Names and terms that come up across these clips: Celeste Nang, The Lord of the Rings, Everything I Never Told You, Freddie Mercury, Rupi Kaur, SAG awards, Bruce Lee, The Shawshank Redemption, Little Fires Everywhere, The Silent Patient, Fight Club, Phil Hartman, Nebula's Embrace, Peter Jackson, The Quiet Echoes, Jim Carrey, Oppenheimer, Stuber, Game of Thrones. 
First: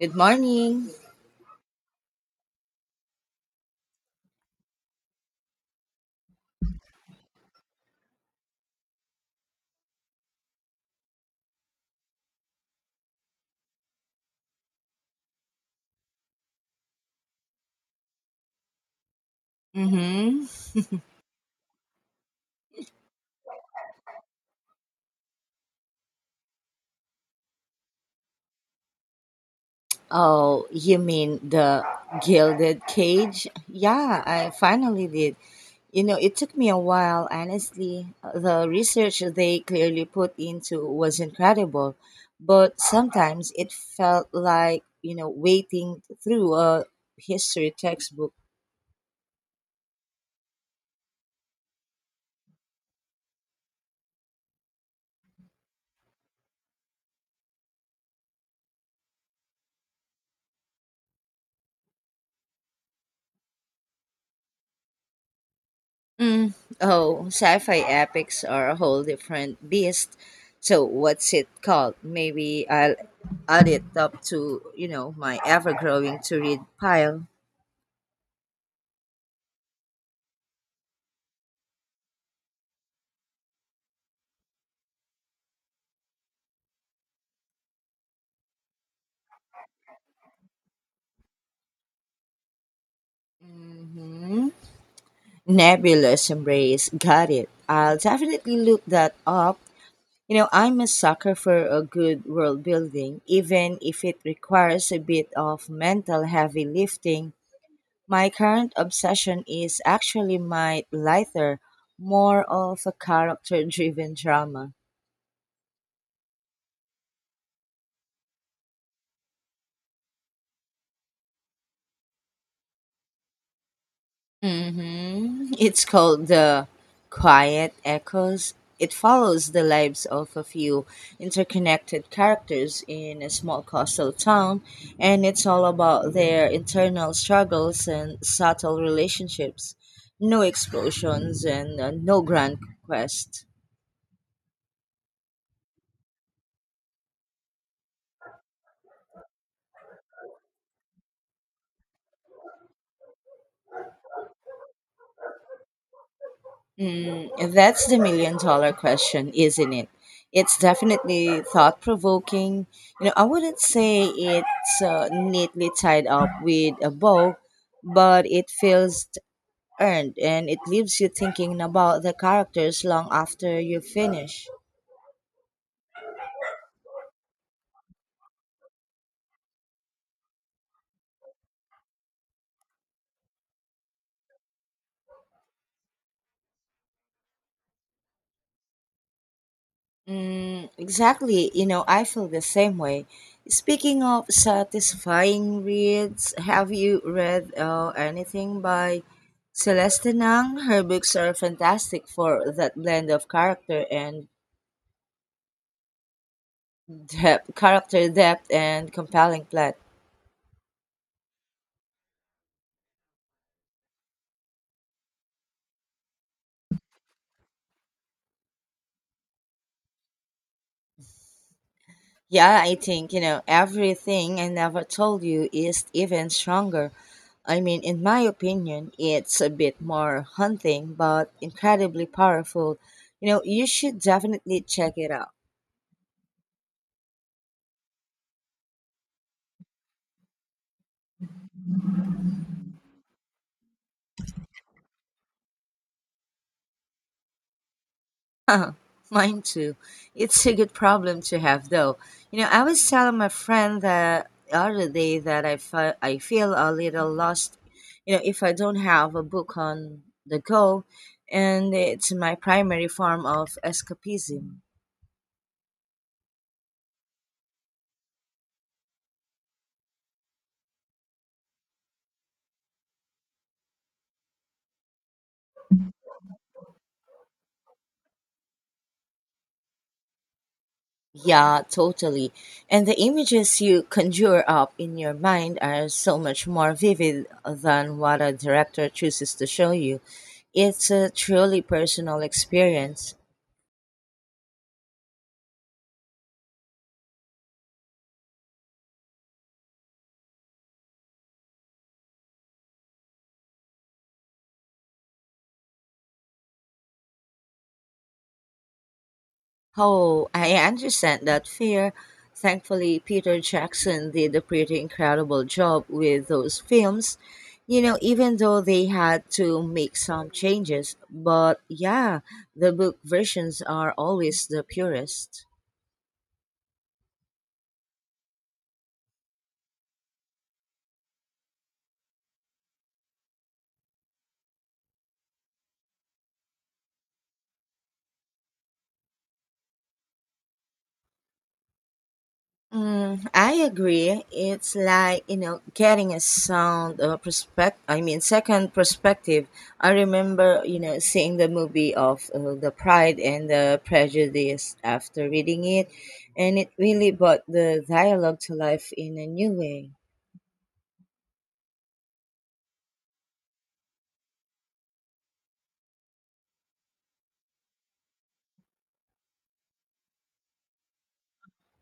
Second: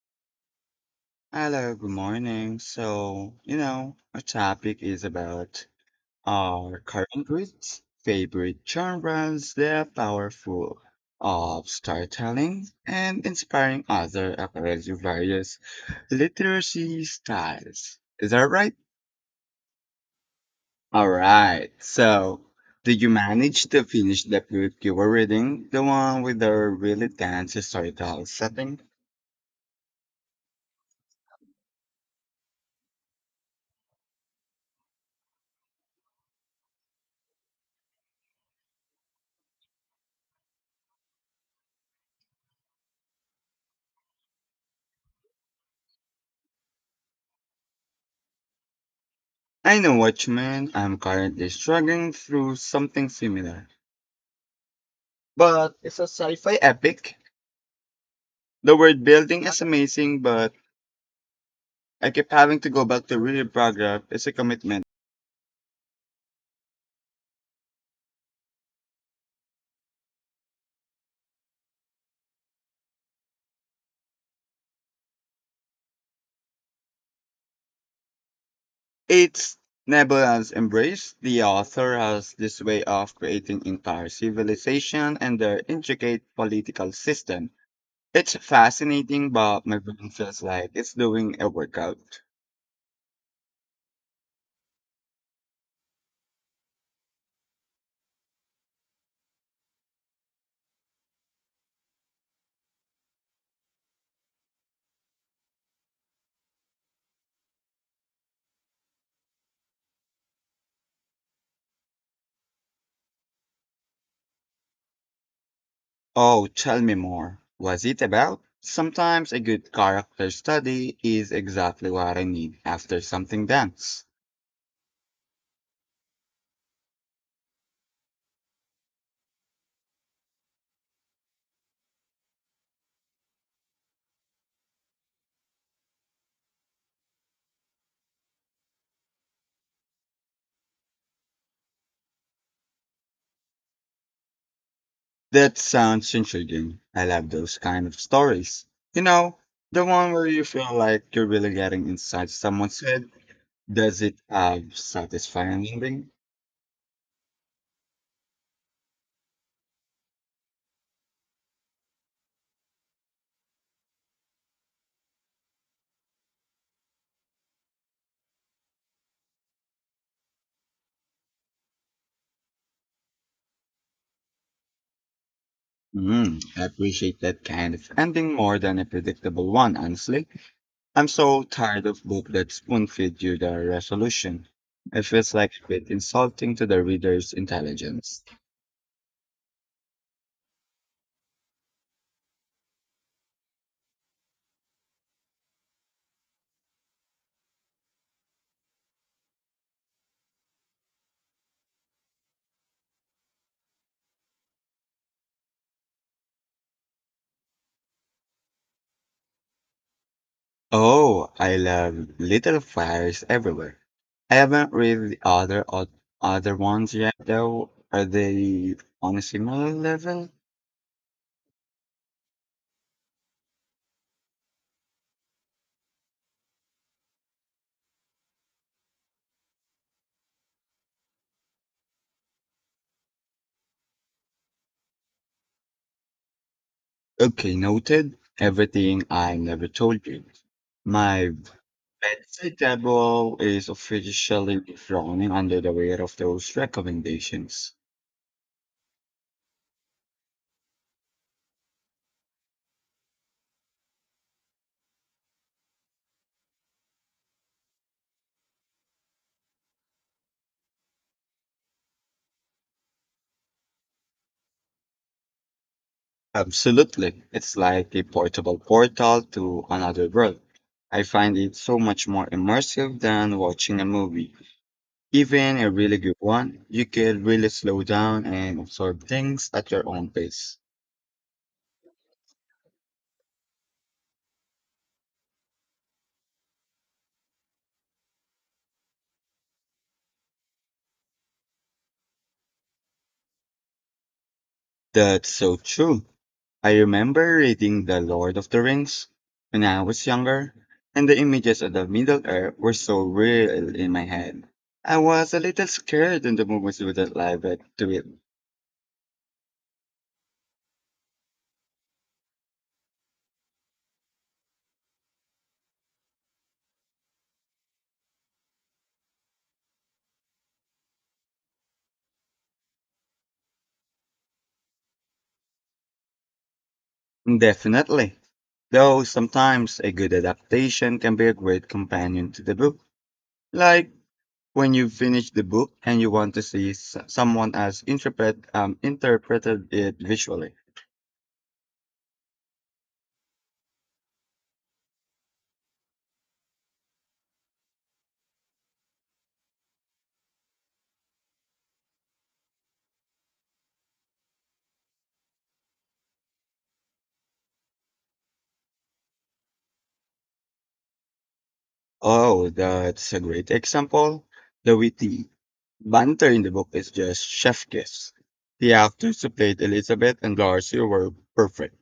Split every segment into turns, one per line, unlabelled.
Good morning.
Hello, good morning. So, you know, our topic is about our current roots, favorite genres, their powerful of storytelling and inspiring other across various literacy styles. Is that right?
Mm-hmm.
All right. So, did you manage to finish the book you were reading? The one with the really dense historical setting?
Oh, you mean the Gilded Cage? Yeah, I finally did. You know, it took me a while, honestly. The research they clearly put into was incredible, but sometimes it felt like, you know, waiting through a history textbook.
I know what you mean. I'm currently struggling through something similar, but it's a sci-fi epic. The world building is amazing, but I keep having to go back to read paragraph. It's a commitment.
Mm, oh, sci-fi epics are a whole different beast. So what's it called? Maybe I'll add it up to my ever-growing to-read pile.
It's Nebula's Embrace. The author has this way of creating entire civilization and their intricate political system. It's fascinating, but my brain feels like it's doing a workout.
Hmm. Nebulous Embrace, got it. I'll definitely look that up. You know, I'm a sucker for a good world building, even if it requires a bit of mental heavy lifting. My current obsession is actually my lighter, more of a character driven drama.
Oh, tell me more. Was it about? Sometimes a good character study is exactly what I need after something dense.
Hmm It's called The Quiet Echoes. It follows the lives of a few interconnected characters in a small coastal town, and it's all about their internal struggles and subtle relationships. No explosions and no grand quest.
That sounds intriguing. I love those kind of stories. You know, the one where you feel like you're really getting inside someone's head. Does it have satisfying ending?
Mm, that's the million dollar question, isn't it? It's definitely thought provoking. You know, I wouldn't say it's neatly tied up with a bow, but it feels earned and it leaves you thinking about the characters long after you finish.
Mm, I appreciate that kind of ending more than a predictable one, honestly. I'm so tired of books that spoon feed you the resolution. It feels like a bit insulting to the reader's intelligence.
Mm, exactly. You know, I feel the same way. Speaking of satisfying reads, have you read anything by Celeste Nang? Her books are fantastic for that blend of character and character depth and compelling plot.
Oh, I love Little Fires Everywhere. I haven't read the other ones yet, though. Are they on a similar level?
Yeah, I think, you know, everything I never told you is even stronger. I mean, in my opinion, it's a bit more hunting, but incredibly powerful. You know, you should definitely check it out.
Okay, noted. Everything I Never Told You. My bedside table is officially drowning under the weight of those recommendations.
Mine too. It's a good problem to have, though. You know, I was telling my friend the other day that I feel a little lost, you know, if I don't have a book on the go, and it's my primary form of escapism.
Absolutely. It's like a portable portal to another world. I find it so much more immersive than watching a movie. Even a really good one, you can really slow down and absorb things at your own pace.
Yeah, totally. And the images you conjure up in your mind are so much more vivid than what a director chooses to show you. It's a truly personal experience.
That's so true. I remember reading The Lord of the Rings when I was younger, and the images of the Middle Earth were so real in my head. I was a little scared in the movies wouldn't live up to it.
Oh, I understand that fear. Thankfully, Peter Jackson did a pretty incredible job with those films, you know, even though they had to make some changes. But yeah, the book versions are always the purest.
Definitely. Though sometimes a good adaptation can be a great companion to the book. Like when you finish the book and you want to see someone else interpreted it visually.
Mm, I agree. It's like, you know, getting a sound perspective. I mean, second perspective. I remember seeing the movie of the Pride and the Prejudice after reading it, and it really brought the dialogue to life in a new way.
Oh, that's a great example. The witty banter in the book is just chef kiss. The actors who played Elizabeth and Darcy were perfect.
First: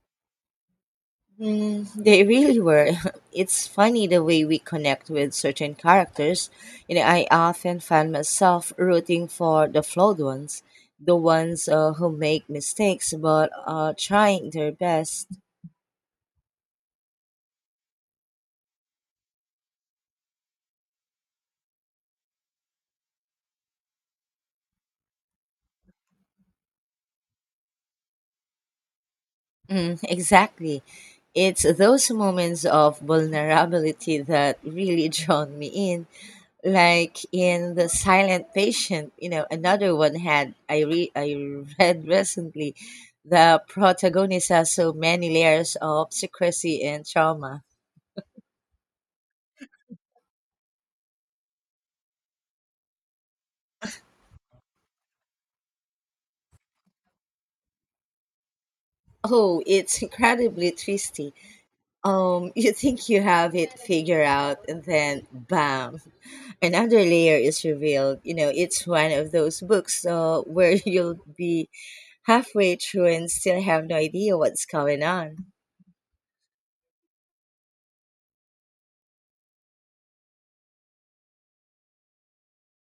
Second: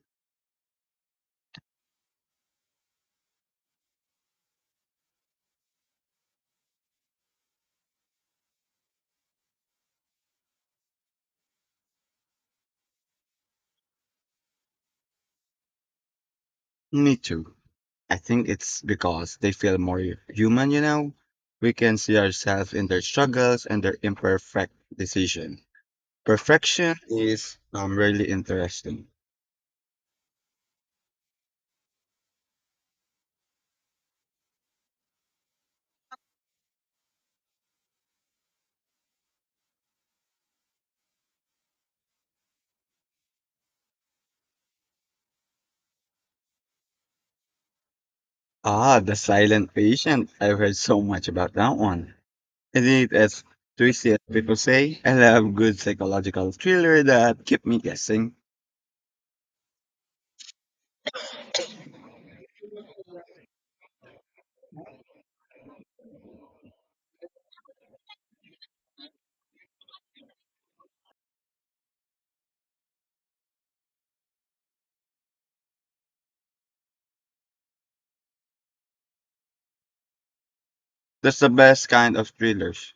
Mm, they really were. It's funny the way we connect with certain characters. You know, I often find myself rooting for the flawed ones, the ones who make mistakes but are trying their best.
Me too. I think it's because they feel more human, you know? We can see ourselves in their struggles and their imperfect decision. Perfection is really interesting.
Mm, exactly. It's those moments of vulnerability that really drawn me in, like in The Silent Patient, you know, another one I read recently. The protagonist has so many layers of secrecy and trauma.
Ah, The Silent Patient. I've heard so much about that one. Is it as twisty as people say? I love good psychological thriller that keep me guessing.
Oh, it's incredibly twisty. You think you have it figured out and then bam, another layer is revealed. You know, it's one of those books where you'll be halfway through and still have no idea what's going on.
That's the best kind of thrillers.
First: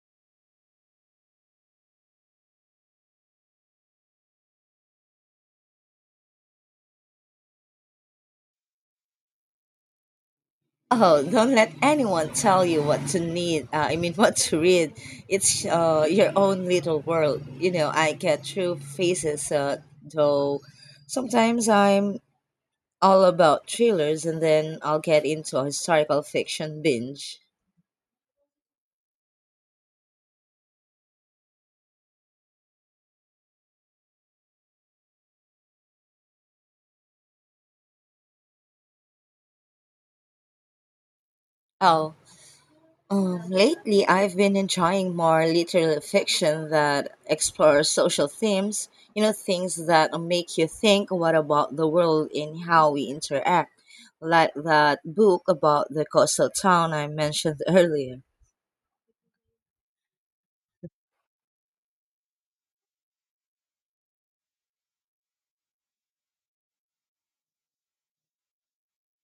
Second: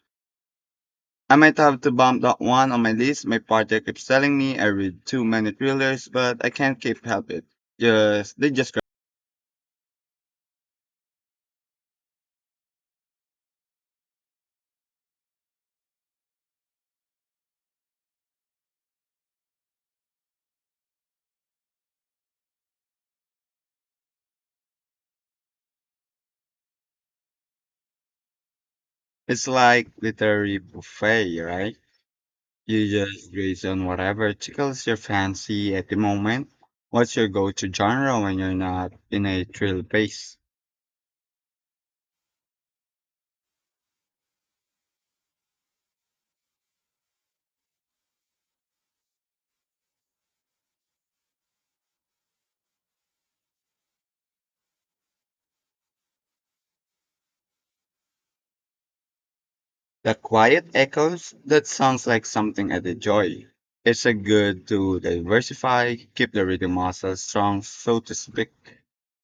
I might have to bump that one on my list. My partner keeps telling me I read too many thrillers, but I can't keep help it. Just they just grab-
Oh, don't let anyone tell you what to need. I mean, what to read. It's your own little world. You know, I get through phases, though sometimes I'm all about thrillers and then I'll get into a historical fiction binge.
it's like literary buffet, right? You just graze on whatever tickles your fancy at the moment. What's your go-to genre when you're not in a thrill pace?
Oh, lately, I've been enjoying more literary fiction that explores social themes, you know, things that make you think what about the world and how we interact, like that book about the coastal town I mentioned earlier.
The quiet echoes? That sounds like something I'd enjoy. It's a good to diversify, keep the reading muscles strong, so to speak.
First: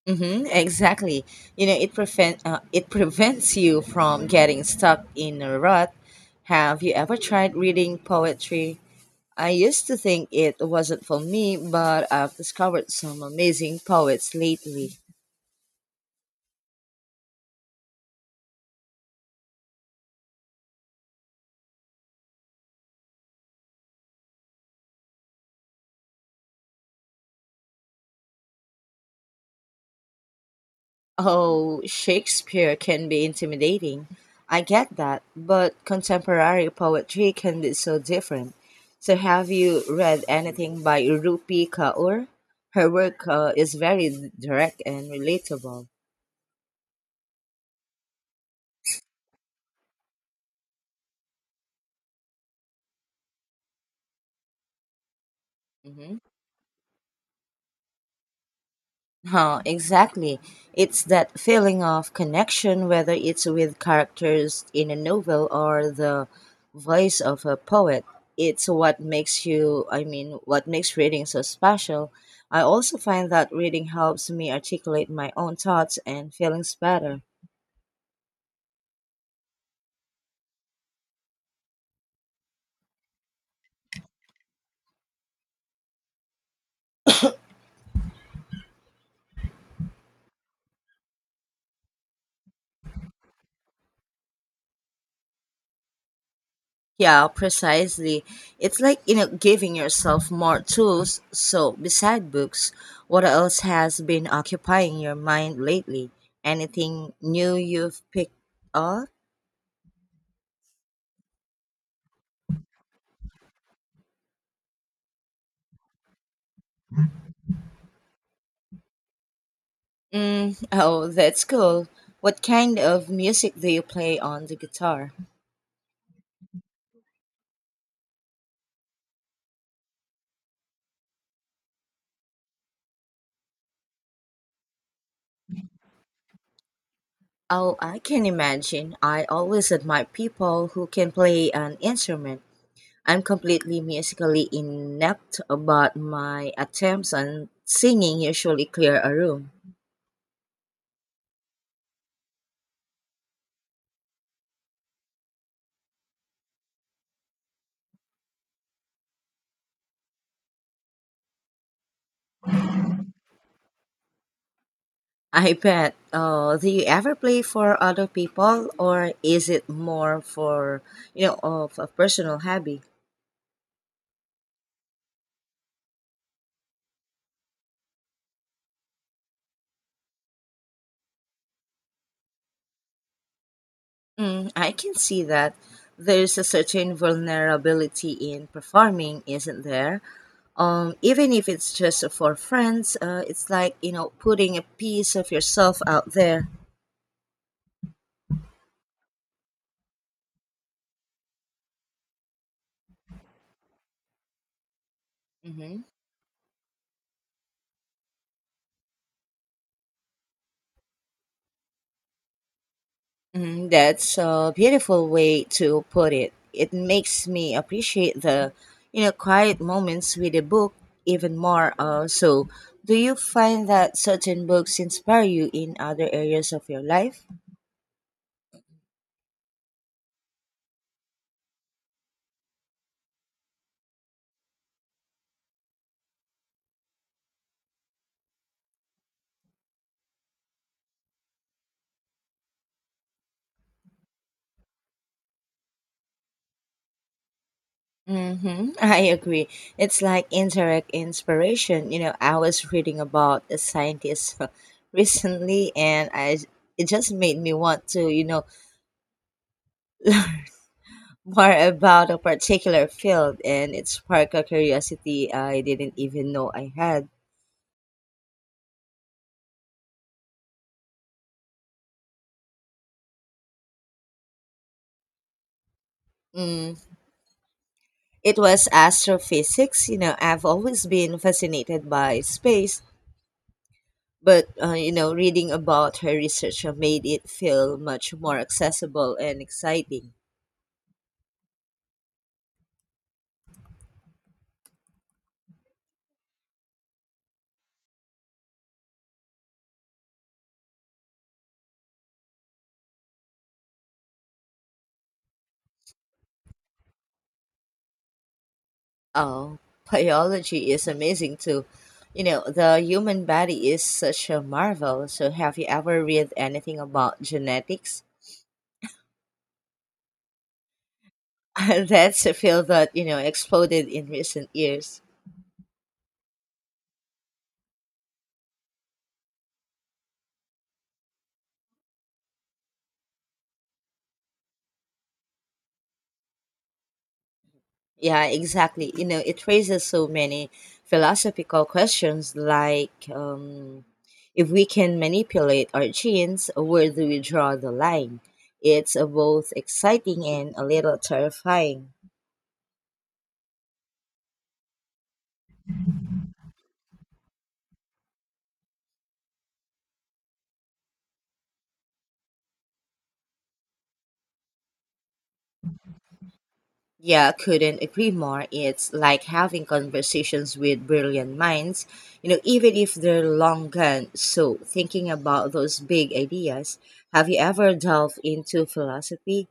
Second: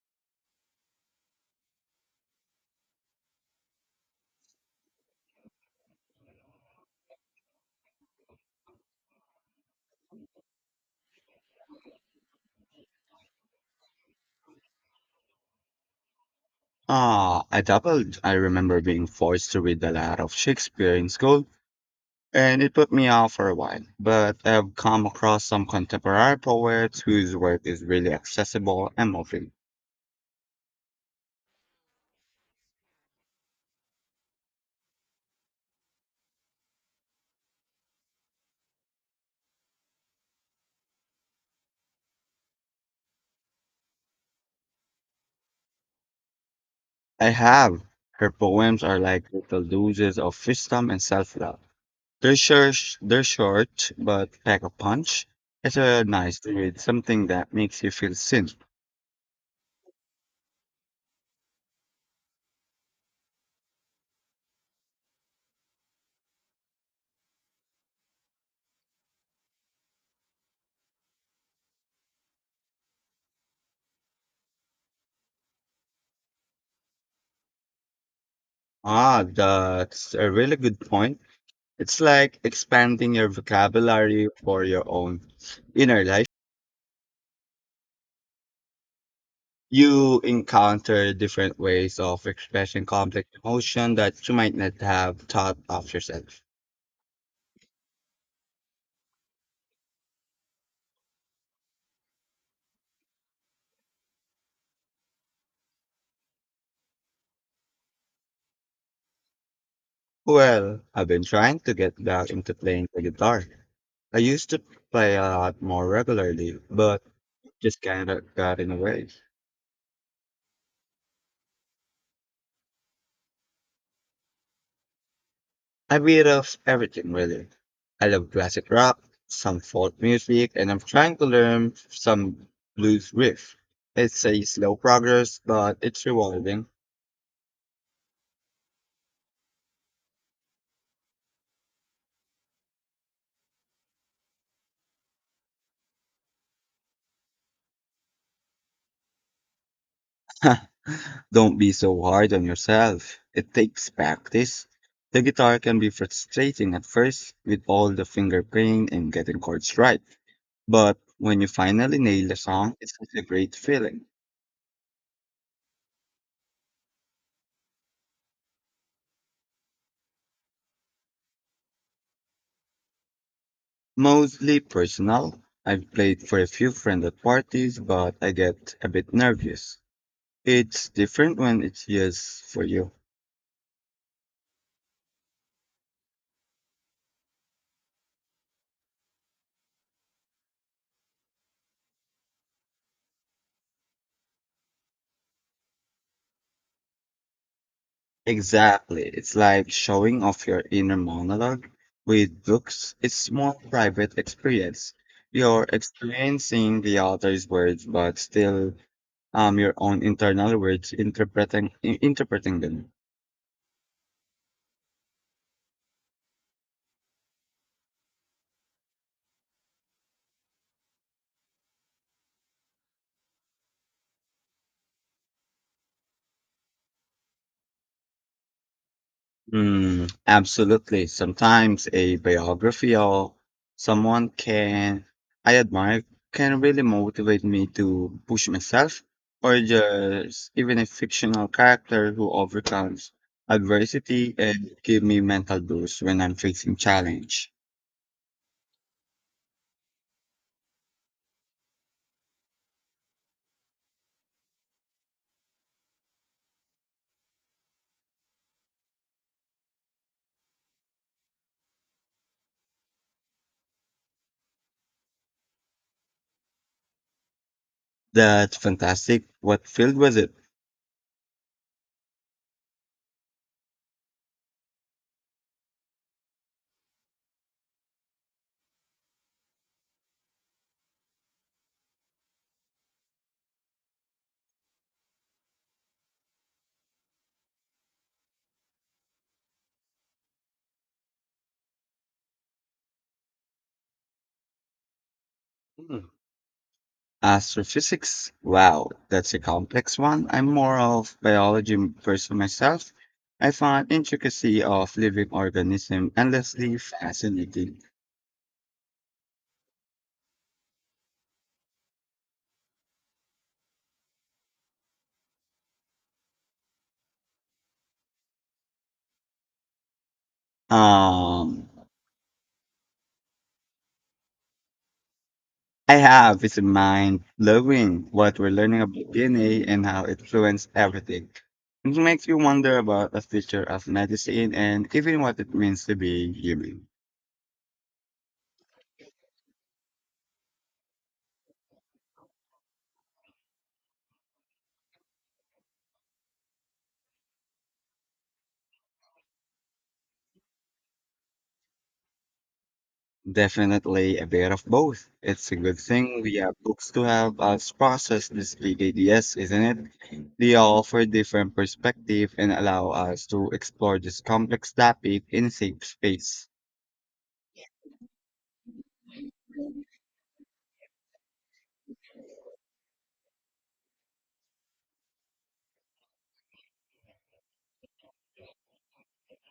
Mm-hmm, exactly. It prevents you from getting stuck in a rut. Have you ever tried reading poetry? I used to think it wasn't for me, but I've discovered some amazing poets lately.
Ah, I doubled. I remember being forced to read a lot of Shakespeare in school, and it put me off for a while. But I've come across some contemporary poets whose work is really accessible and moving.
Oh, Shakespeare can be intimidating. I get that, but contemporary poetry can be so different. So, have you read anything by Rupi Kaur? Her work is very direct and relatable.
I have. Her poems are like little doses of wisdom and self-love. They're short, they're short, but pack a punch. It's a
Mhm.
nice to read, something that makes you feel seen.
Huh, exactly. It's that feeling of connection, whether it's with characters in a novel or the voice of a poet. It's what makes you, I mean, what makes reading so special. I also find that reading helps me articulate my own thoughts and feelings better.
Ah, that's a really good point. It's like expanding your vocabulary for your own inner life. You encounter different ways of expressing complex emotion that you might not have thought of yourself.
Yeah, precisely. It's like, you know, giving yourself more tools. So, beside books, what else has been occupying your mind lately? Anything new you've picked up?
Well, I've been trying to get back into playing the guitar. I used to play a lot more regularly, but just kind of got in the way.
Mm, oh, that's cool. What kind of music do you play on the guitar?
A bit of everything, really. I love classic rock, some folk music, and I'm trying to learn some blues riff. It's a slow progress, but it's rewarding.
Oh, I can imagine. I always admire people who can play an instrument. I'm completely musically inept, but my attempts on singing usually clear a room.
Don't be so hard on yourself. It takes practice. The guitar can be frustrating at first with all the finger playing and getting chords right. But when you finally nail the song, it's such a great feeling.
I bet. Do you ever play for other people, or is it more for of a personal hobby?
Mostly personal. I've played for a few friends at parties, but I get a bit nervous. It's different when it's just for you.
Mm, I can see that there's a certain vulnerability in performing, isn't there? Even if it's just for friends, it's like, you know, putting a piece of yourself out there.
Exactly. It's like showing off your inner monologue. With books, it's more private experience. You're
Hmm
experiencing the author's words, but still your own internal words, interpreting them.
Mm, that's a beautiful way to put it. It makes me appreciate the, you know, quiet moments with a book even more. So, do you find that certain books inspire you in other areas of your life?
Mm, absolutely. Sometimes a biography or someone can I admire can really motivate me to push myself, or just even a fictional character who overcomes adversity and give me mental boost when I'm facing challenge.
Mm-hmm. I agree. It's like indirect inspiration. You know, I was reading about a scientist recently, and I it just made me want to, you know, more about a particular field and it sparked a curiosity I didn't even know I had.
That's fantastic. What field was it?
Mm, it was astrophysics. You know, I've always been fascinated by space, but, you know, reading about her research made it feel much more accessible and exciting.
Astrophysics? Wow, that's a complex one. I'm more of biology person myself. I find intricacy of living organism endlessly fascinating.
Oh, biology is amazing too. You know, the human body is such a marvel. So, have you ever read anything about genetics?
Um,
That's a field that, you know, exploded in recent years.
I have is mind blowing what we're learning about DNA and how it influences everything. It makes you wonder about the future of medicine and even what it means to be human.
Yeah, exactly. You know, it raises so many philosophical questions like if we can manipulate our genes, where do we draw the line? It's both exciting and a little terrifying.
Definitely a bit of both. It's a good thing we have books to help us process these big ideas, isn't it? They offer different perspective and allow us to explore this complex topic in safe space.
Yeah, couldn't agree more. It's like having conversations with brilliant minds, you know, even if they're long gone. So, thinking about those big ideas, have you ever delved into philosophy?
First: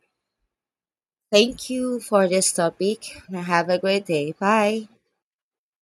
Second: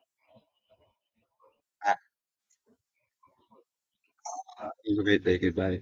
Thank
Uh,
you for this topic. Have a great day. Bye.
you could take it bye.